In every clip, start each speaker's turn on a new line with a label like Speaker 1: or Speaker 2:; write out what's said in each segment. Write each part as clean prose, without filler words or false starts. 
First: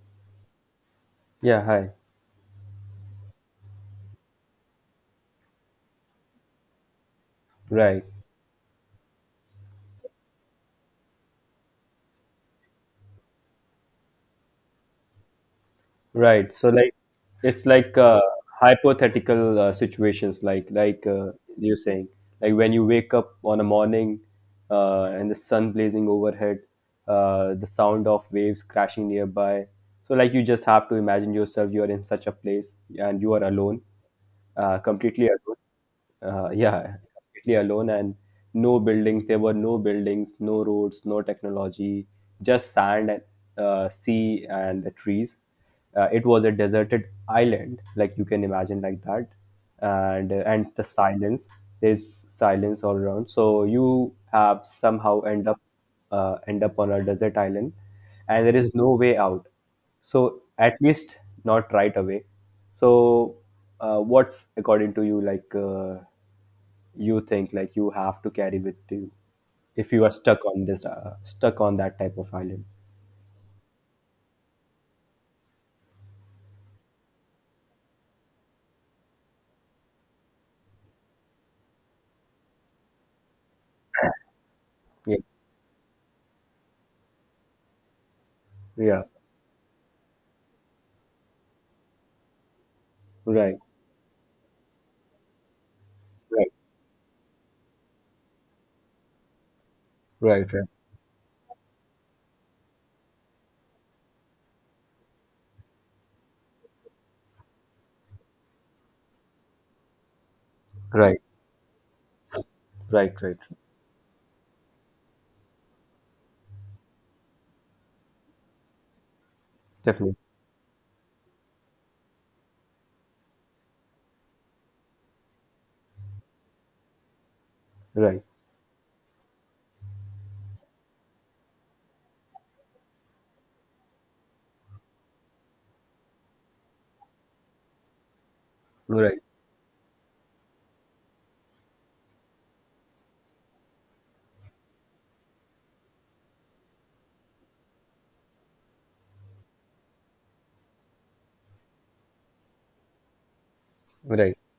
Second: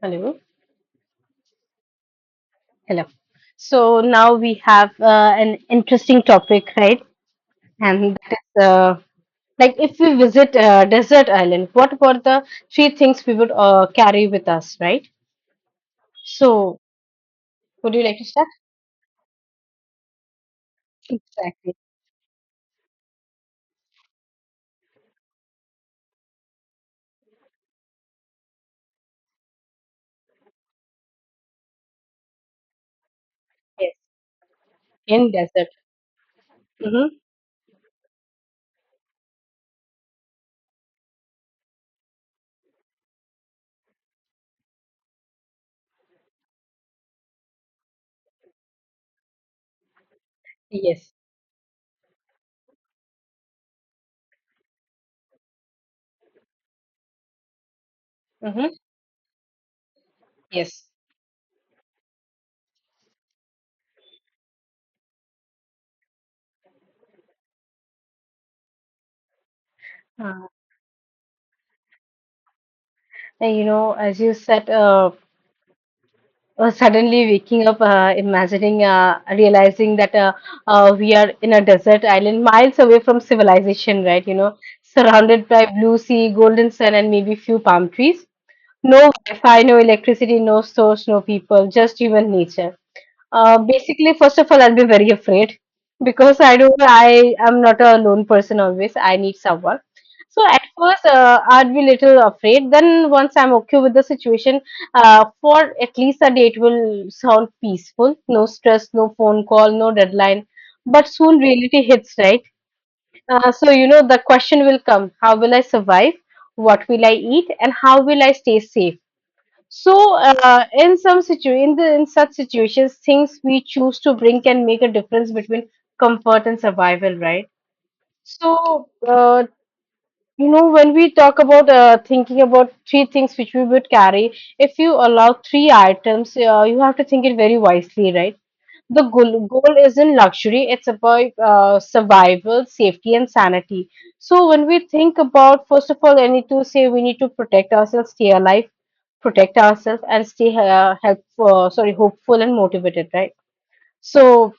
Speaker 1: Hello.
Speaker 2: Yeah, hi.
Speaker 1: Hello. So now we have an interesting topic, right?
Speaker 2: Right,
Speaker 1: And that is like if we visit a desert island, what were the three things we would carry with us, right?
Speaker 2: right. So
Speaker 1: So
Speaker 2: like it's
Speaker 1: would
Speaker 2: like
Speaker 1: you like to start?
Speaker 2: hypothetical situations, like
Speaker 1: Exactly.
Speaker 2: you're saying, like when you wake up on a morning and the sun blazing overhead, the sound of waves crashing nearby. So like you just have to imagine yourself you are in such a place and you are alone,
Speaker 1: Yes.
Speaker 2: completely
Speaker 1: In
Speaker 2: alone.
Speaker 1: desert.
Speaker 2: Yeah,
Speaker 1: Mm-hmm.
Speaker 2: completely alone and no buildings. There were no buildings, no roads, no technology, just sand and sea and the trees. It was a deserted island, like you can imagine, like that, and the
Speaker 1: Yes.
Speaker 2: silence. There's silence all around. So you have somehow end up on a desert island, and there is
Speaker 1: Mm-hmm.
Speaker 2: no way out. So at
Speaker 1: Yes.
Speaker 2: least not right away. So what's according to you like you think like you have to carry with you if you are stuck
Speaker 1: Uh,
Speaker 2: on this stuck on that type of island?
Speaker 1: as you said, suddenly waking up, imagining, realizing that we are in a desert island miles away from civilization, right? You know,
Speaker 2: Yeah.
Speaker 1: surrounded by blue sea, golden sun, and maybe few palm trees.
Speaker 2: Yeah.
Speaker 1: No Wi-Fi, no electricity, no source, no people, just human nature.
Speaker 2: Right.
Speaker 1: Basically, first of all, I'll be very afraid because
Speaker 2: Right.
Speaker 1: I am not a lone person always. I need someone. So
Speaker 2: Right.
Speaker 1: at
Speaker 2: Right.
Speaker 1: first, I'd be little afraid. Then once I'm okay with the situation, for at least a day, it will sound peaceful. No stress, no phone call, no deadline. But
Speaker 2: Right.
Speaker 1: soon reality hits, right?
Speaker 2: Right. Right.
Speaker 1: So you know the question will come: how will I survive? What will I eat? And how will I stay safe? So,
Speaker 2: Definitely.
Speaker 1: in some situ in the in such situations, things we choose to bring can make a difference between comfort and survival, right?
Speaker 2: Right.
Speaker 1: So, you know, when we talk about thinking about three things which we would carry, if you allow three items, you have to think it very wisely, right? The
Speaker 2: Right.
Speaker 1: goal isn't luxury, it's about survival, safety, and sanity. So, when we think about, first of all, I need to say we need to protect ourselves, stay alive, protect ourselves, and stay helpful, sorry, hopeful and motivated, right?
Speaker 2: Right.
Speaker 1: So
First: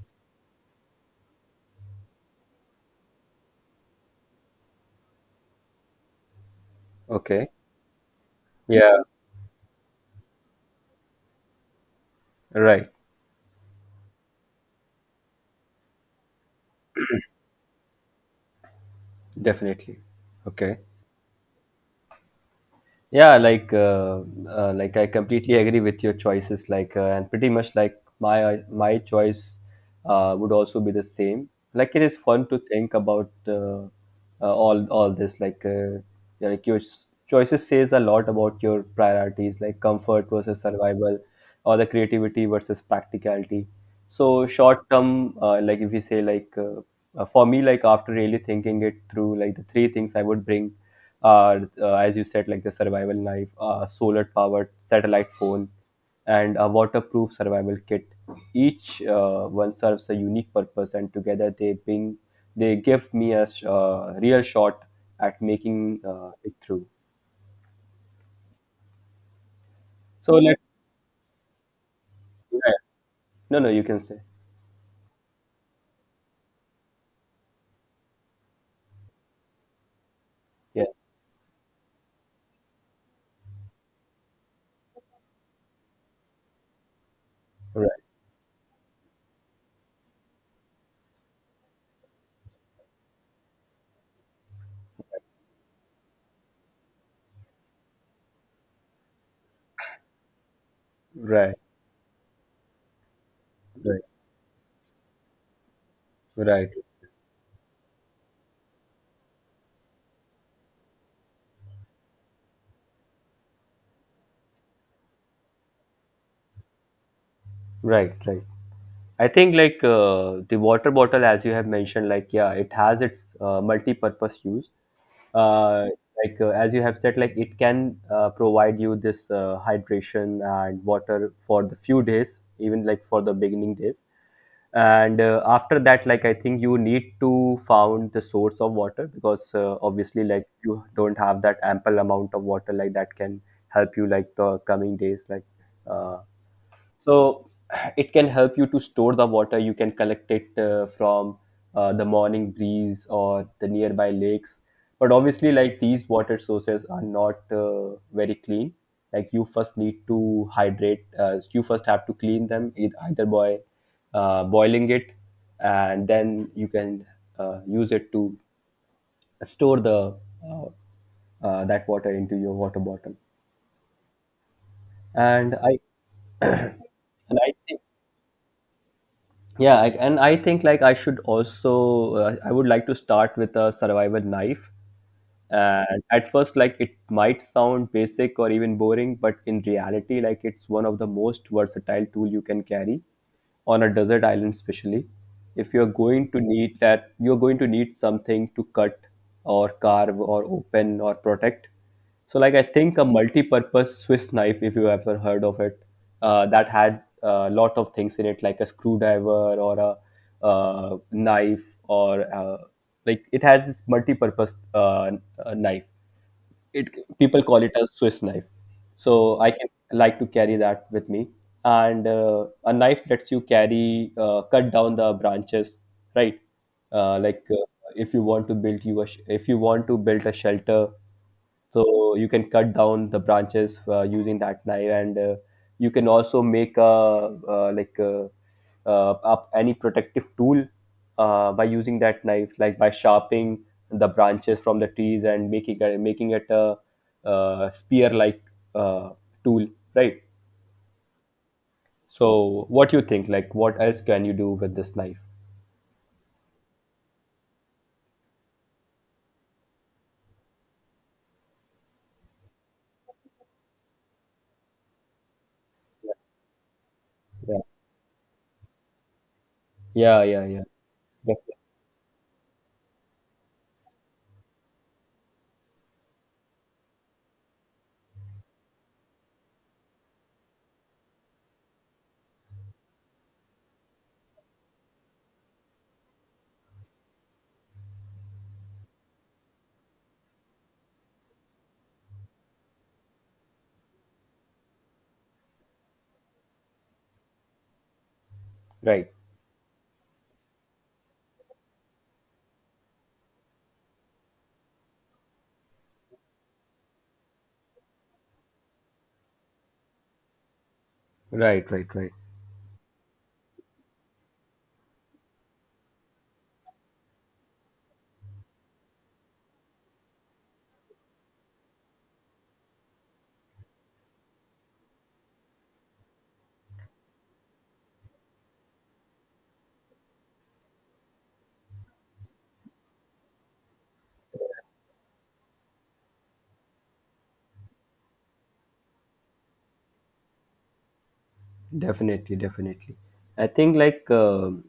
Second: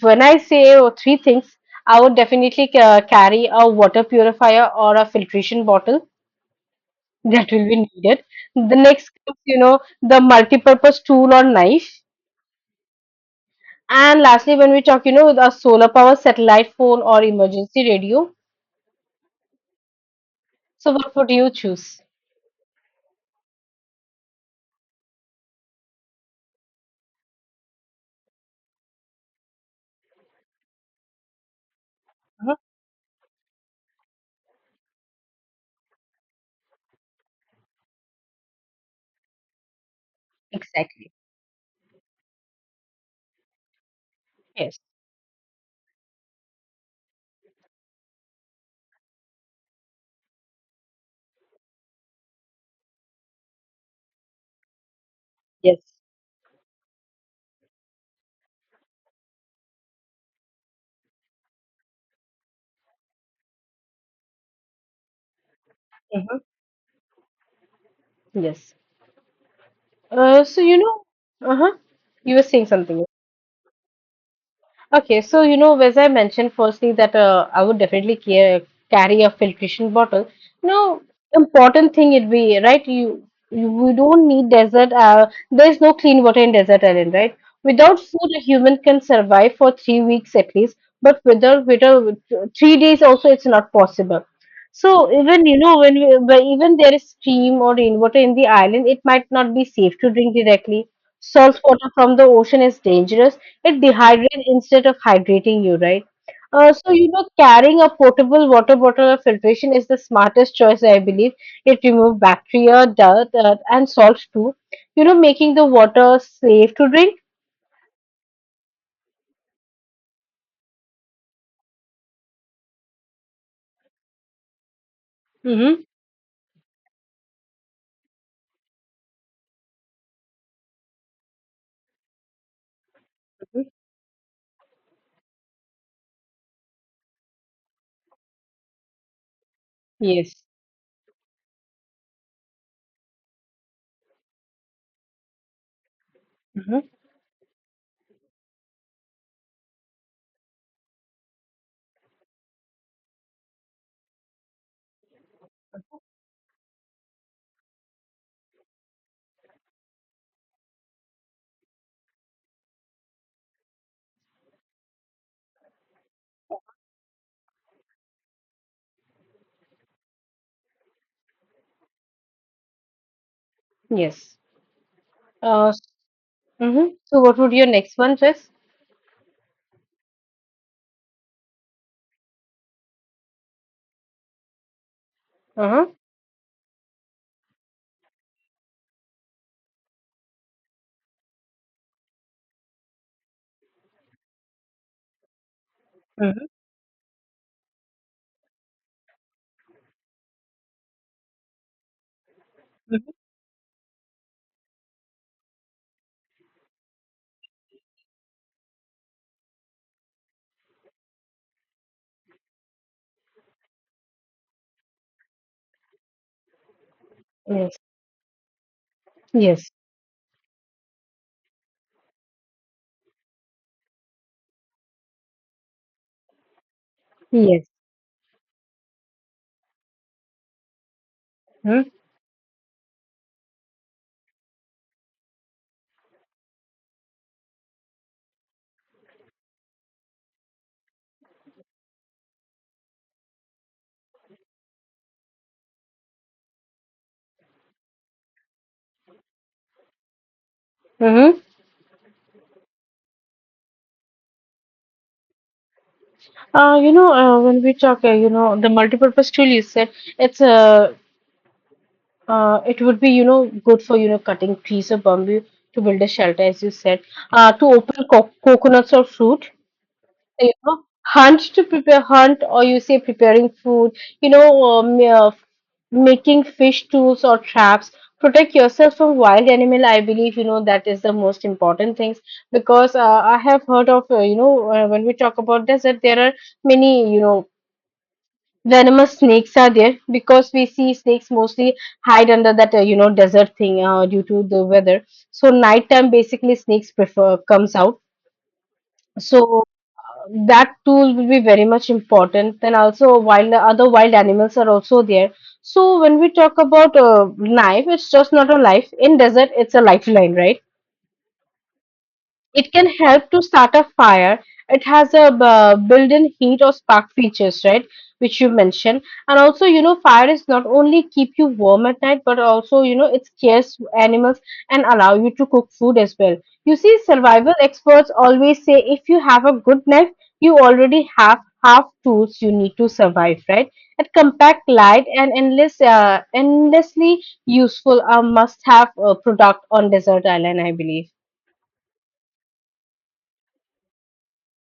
Speaker 1: when I say oh, three things, I would definitely carry a water purifier or a filtration bottle that
Speaker 2: Okay.
Speaker 1: will be needed. The
Speaker 2: Yeah.
Speaker 1: next comes, you know, the multi-purpose tool or knife.
Speaker 2: Right.
Speaker 1: And lastly, when we talk, you know, a solar power satellite phone or emergency radio.
Speaker 2: Definitely. Okay.
Speaker 1: So what would you choose?
Speaker 2: Yeah like I completely agree with your choices like and pretty much like my choice would also be the same like it is fun
Speaker 1: Mhm.
Speaker 2: to think about all this like yeah, like your choices says a lot about your priorities like comfort versus
Speaker 1: Exactly.
Speaker 2: survival or the creativity versus practicality. So
Speaker 1: Yes.
Speaker 2: short term, like if we say like for me, like after really thinking it through, like the three things I would bring, as you said, like the survival knife, solar powered satellite phone,
Speaker 1: Yes.
Speaker 2: and a waterproof survival kit. Each one serves a unique purpose, and together they bring they give me a real shot at making
Speaker 1: Mhm.
Speaker 2: it through.
Speaker 1: Yes.
Speaker 2: So let
Speaker 1: Uh-huh. You were saying
Speaker 2: yeah.
Speaker 1: something.
Speaker 2: No no you can say
Speaker 1: Okay, so you know, as I mentioned firstly that I would definitely carry a filtration bottle.
Speaker 2: yeah.
Speaker 1: Now, important thing it be right. You we don't need desert. There's no clean water in desert island, right? Without
Speaker 2: Right,
Speaker 1: food, a human can survive for 3 weeks at least. But without 3 days also, it's not possible. So even you know when we, but even there is stream or rainwater in the island, it might not be safe to drink directly.
Speaker 2: right,
Speaker 1: Salt water from the ocean is dangerous, it
Speaker 2: right,
Speaker 1: dehydrates instead of hydrating you, right?
Speaker 2: right,
Speaker 1: So, you know, carrying a portable water bottle of filtration is the smartest choice, I believe. It removes bacteria, dirt, and salts too. You know, making the water safe to drink.
Speaker 2: right, right. I think like the water bottle, as you have mentioned, like yeah, it has its multi-purpose use.
Speaker 1: Mm-hmm.
Speaker 2: Uh, like uh, as you have said, like it can provide you this hydration and water for the few days, even like for the
Speaker 1: Mm-hmm.
Speaker 2: beginning days, and after that like I think you need to found the source of water, because obviously
Speaker 1: Yes.
Speaker 2: like you don't have that ample amount of water like that can help you like the coming days like uh,
Speaker 1: Hmm.
Speaker 2: so it can help you to store the water. You can collect it from the morning breeze or the nearby lakes. But obviously, like these water sources are not very clean. Like you first need to hydrate. You first have to clean them either by boiling it, and then you can use it to store the uh, that water into your water bottle.
Speaker 1: Yes.
Speaker 2: And
Speaker 1: Uh,
Speaker 2: I and
Speaker 1: So, what would
Speaker 2: I
Speaker 1: your
Speaker 2: think
Speaker 1: next one, Jess?
Speaker 2: yeah and I think like I should also I would like to start with a survival knife.
Speaker 1: Uh-huh.
Speaker 2: And at first like it might sound basic or even boring, but in reality like it's one of the most versatile tool you can carry on a desert island, especially if you're going to
Speaker 1: Mm-hmm.
Speaker 2: need that, you're going to need something to cut or carve or open or protect. So like I think a multi-purpose Swiss knife, if you ever heard of it, that had a lot of things in it, like a screwdriver or a knife or like it has this multi-purpose knife. It people
Speaker 1: Mm-hmm.
Speaker 2: call it
Speaker 1: Yes.
Speaker 2: a Swiss knife. So I can
Speaker 1: Yes.
Speaker 2: like to carry that with me, and a knife lets you carry cut down the branches, right? Like
Speaker 1: Yes.
Speaker 2: if you want to build you a sh- if you want to build a shelter,
Speaker 1: Mm-hmm.
Speaker 2: so you can cut down the branches using that knife, and you can also make a like up any protective tool by using that knife, like by sharpening the branches from the trees and making it a, spear like uh, tool, right?
Speaker 1: Mm-hmm.
Speaker 2: So what you think like what else can you do with this knife?
Speaker 1: When we talk, you know, the multipurpose tool you said, it's a it would be, you know, good for, you know, cutting trees or bamboo to build a shelter, as you said.
Speaker 2: Yeah,
Speaker 1: To open co coconuts or fruit,
Speaker 2: yeah, yeah,
Speaker 1: you
Speaker 2: yeah.
Speaker 1: know, hunt
Speaker 2: Definitely.
Speaker 1: to prepare hunt, or you say preparing food, you know, um, uh, making fish tools or traps. Protect yourself from wild animal. I believe, you know, that is the most important things because I have heard of, when we talk about desert, there are many, you know, venomous snakes are there because we see snakes mostly hide under that desert thing due to the weather, so nighttime basically snakes prefer comes out.
Speaker 2: Right,
Speaker 1: So that tool will be very much important. Then also wild animals are also there. So when we talk about a knife, it's just not a life in desert, it's a lifeline, right?
Speaker 2: right, right, right.
Speaker 1: It can help to start a fire. It has a built-in heat or spark features, right? Which you mentioned. And also, you know, fire is not only keep you warm at night, but also, you know, it scares animals and allow you to cook food as well. You see, survival experts always say if you have a good knife, you already have half tools you need to survive, right? And compact, light, and endlessly useful, a must-have product on desert island, I believe.
Speaker 2: Definitely, definitely. I think like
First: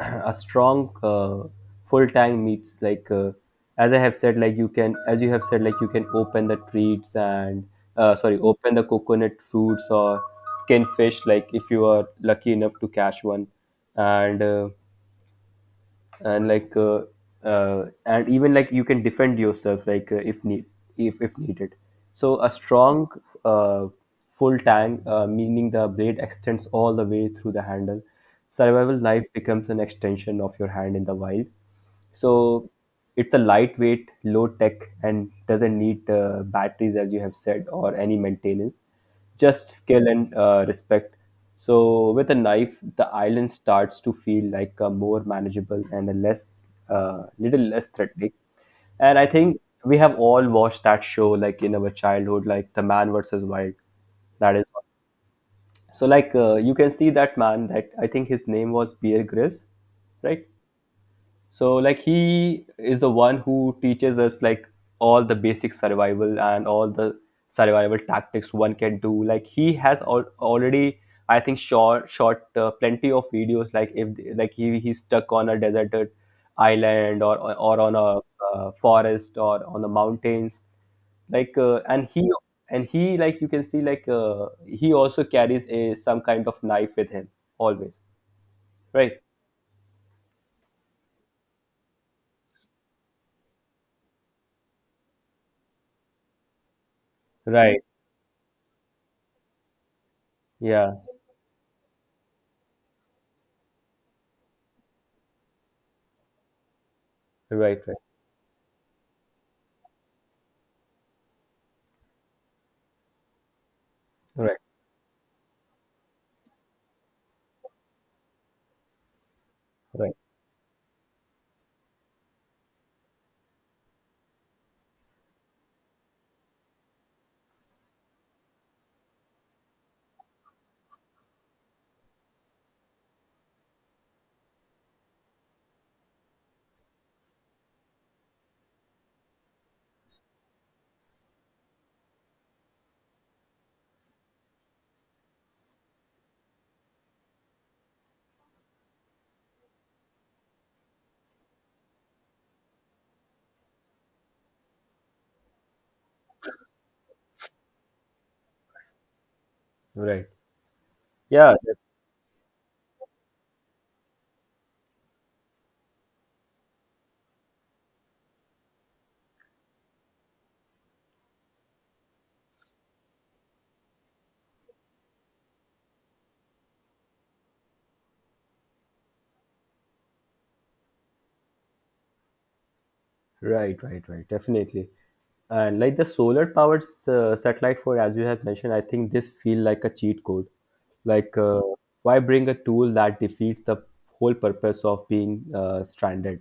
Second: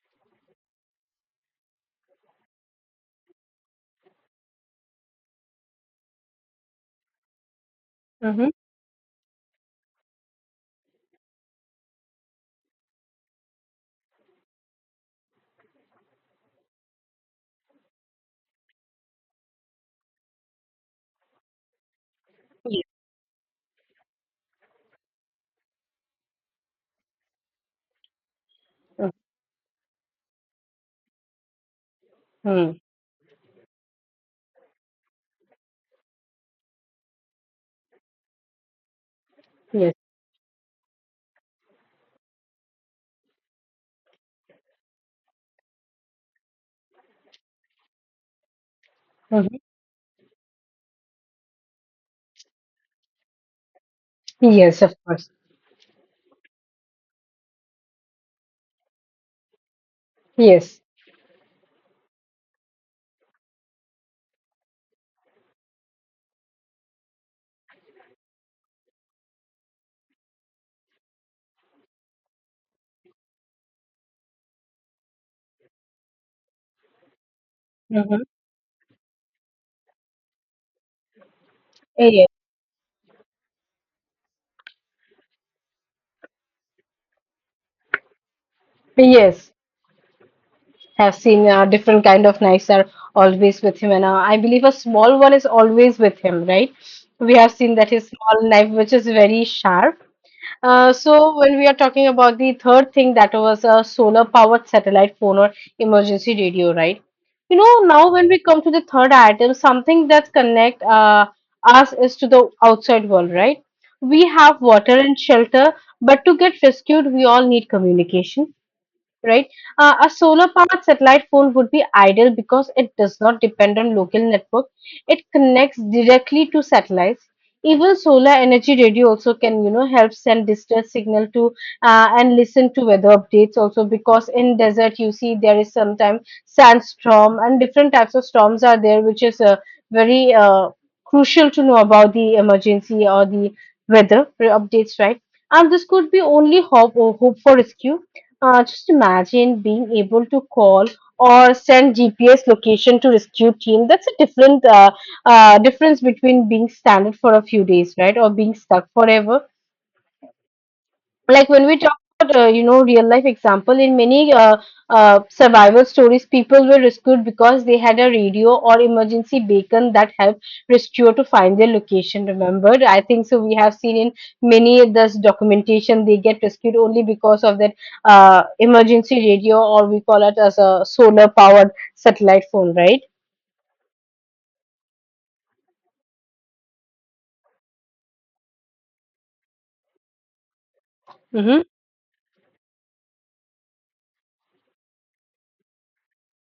Speaker 2: a strong full time meets like as I have said, like you can as you have said, like you can open the treats and sorry,
Speaker 1: Mm-hmm.
Speaker 2: open the coconut fruits or skin fish, like if you are lucky enough to catch one, and uh, and like and even like you can defend yourself like if need if needed. So a strong uh, full tang meaning the blade extends all the way through the handle, survival
Speaker 1: Yes.
Speaker 2: knife becomes an extension of your hand in the wild. So
Speaker 1: Mm-hmm.
Speaker 2: it's a lightweight low tech and doesn't need batteries as you have said or any maintenance, just
Speaker 1: Yes.
Speaker 2: skill and respect. So with a knife, the island starts to feel like a more manageable and a less, little less threatening. And I
Speaker 1: Mm-hmm.
Speaker 2: think we have all watched that show like in our childhood, like The Man versus Wild. That is
Speaker 1: Yes, of course.
Speaker 2: so like you can see that man that I think his name was Bear Grylls, right?
Speaker 1: Yes.
Speaker 2: So like he is the one who teaches us like all the basic survival and all the survival tactics one can do, like he has already I think short shot plenty of videos like if like he he's stuck on a deserted island or on a
Speaker 1: Mm-hmm.
Speaker 2: forest or on the mountains like
Speaker 1: Yes.
Speaker 2: and he like you can see like he also carries a some kind of knife with him always, right?
Speaker 1: Yes. Have seen different kind of knives are always with him, and I believe a small one is always with him, right? We have seen
Speaker 2: Right.
Speaker 1: that his small knife, which is very sharp. Uh,
Speaker 2: Yeah.
Speaker 1: so when we are talking about the third thing, that was a solar powered satellite phone or emergency radio, right? You know,
Speaker 2: Right,
Speaker 1: now when we come to the third item, something that connect us is to the outside world, right? We
Speaker 2: right,
Speaker 1: have water and shelter, but to get rescued, we all need communication, right? A
Speaker 2: right.
Speaker 1: solar powered satellite phone would be ideal because it does not depend on local network. It connects directly to satellites. Even solar energy radio also can, you know, help send distress signal to and listen to weather updates also, because in desert you see there is sometimes sandstorm and different types of storms are there, which is very crucial to know about the emergency or the weather updates, right? And this could be only hope or hope for rescue. Just imagine being able to call or send GPS location to rescue team. That's a different difference between being stranded for a few days, right, or being stuck forever.
Speaker 2: Right.
Speaker 1: Like
Speaker 2: Yeah.
Speaker 1: when we talk about you know real life example, in many survival stories people were rescued because they had a radio or emergency beacon that helped rescuer to find their location, remembered, I think. So we have seen in many of this documentation they get rescued only because of that emergency radio, or we call it as a solar powered satellite phone, right?
Speaker 2: Right. Right. Right. Definitely. And like the solar powered satellite for, as you have mentioned, I think this feel like a cheat code. Like,
Speaker 1: Mm-hmm.
Speaker 2: why bring a tool that defeats the whole purpose of being stranded?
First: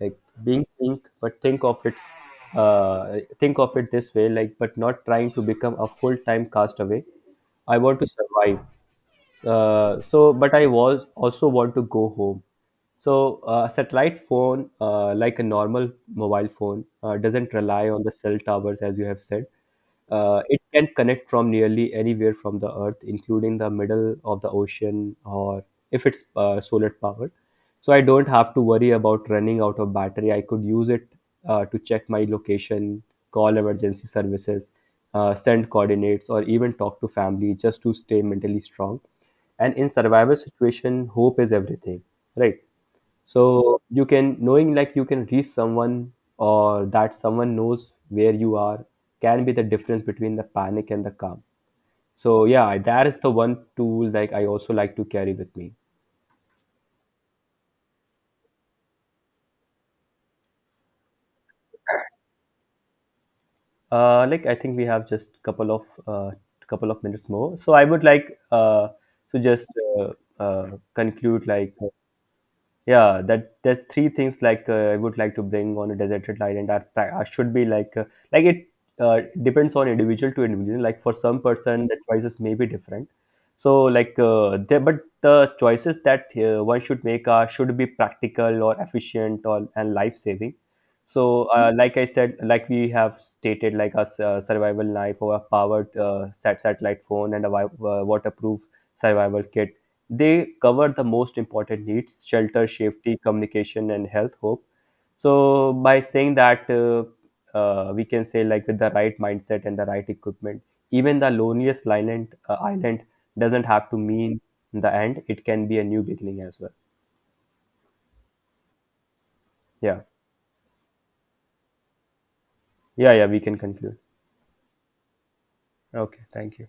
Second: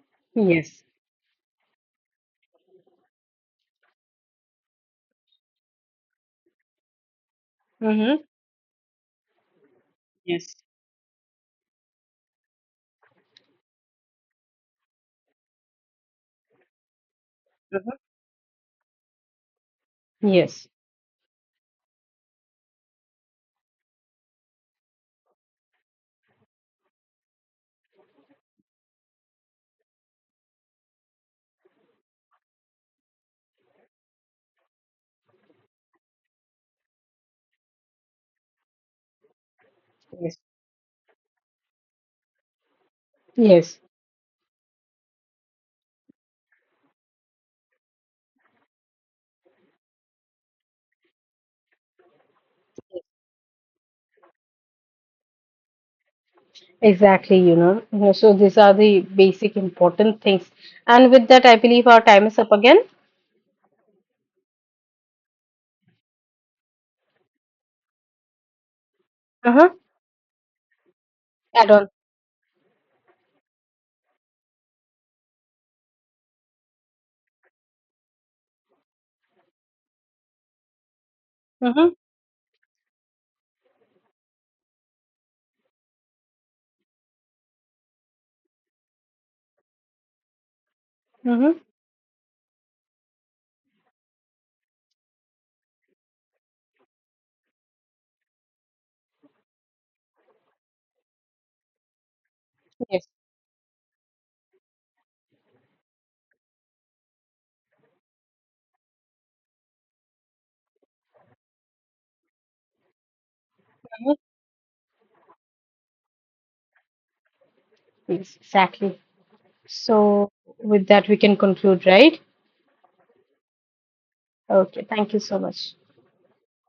Speaker 2: Like being
Speaker 1: Yes.
Speaker 2: think, but think of its, think of it this way. Like, but not trying to become a full time castaway. I want to
Speaker 1: Mm-hmm.
Speaker 2: survive. So,
Speaker 1: Yes.
Speaker 2: but I was also want to go home. So, a satellite phone, like a normal mobile phone, doesn't rely
Speaker 1: Mhm.
Speaker 2: on the cell towers, as you have said. It
Speaker 1: Yes.
Speaker 2: can connect from nearly anywhere from the Earth, including the middle of the ocean, or if it's solar powered. So I don't have to worry about running out of battery. I could use it to check my location, call emergency services, send coordinates, or even talk to family, just to stay mentally strong. And in survival
Speaker 1: Yes.
Speaker 2: situation hope is everything, right? So
Speaker 1: Yes.
Speaker 2: you can knowing like you can reach someone or that someone knows where you are can be the difference between the panic and the calm. So yeah, that is the one tool like I also like to carry with me.
Speaker 1: Exactly, you know. You know, so these are the basic important things. And with that, I believe our time is up again.
Speaker 2: Like I think we have just couple of minutes more, so I would like to just
Speaker 1: Uh-huh.
Speaker 2: uh, uh conclude
Speaker 1: Add
Speaker 2: like
Speaker 1: on.
Speaker 2: yeah that there's three things like I would like to bring on a deserted island are that I should be like it depends on individual to individual, like for some person
Speaker 1: Mm-hmm.
Speaker 2: the choices may be different. So like there but the choices that one should make are should be practical or efficient or and life saving. So
Speaker 1: Mm-hmm.
Speaker 2: like I said like we have stated like a survival knife or a powered satellite phone and a waterproof survival kit. They cover the most important needs: shelter,
Speaker 1: Yes.
Speaker 2: safety, communication, and health, hope. So, by saying that, we can say, like, with the right mindset and the right equipment, even the loneliest island, island doesn't have to
Speaker 1: Uh-huh.
Speaker 2: mean the end, it can be a new beginning as well.
Speaker 1: Yes, exactly.
Speaker 2: Yeah,
Speaker 1: So with that, we can conclude, right?
Speaker 2: yeah, yeah, we can conclude.
Speaker 1: Okay. Thank you so much.
Speaker 2: Okay, thank you.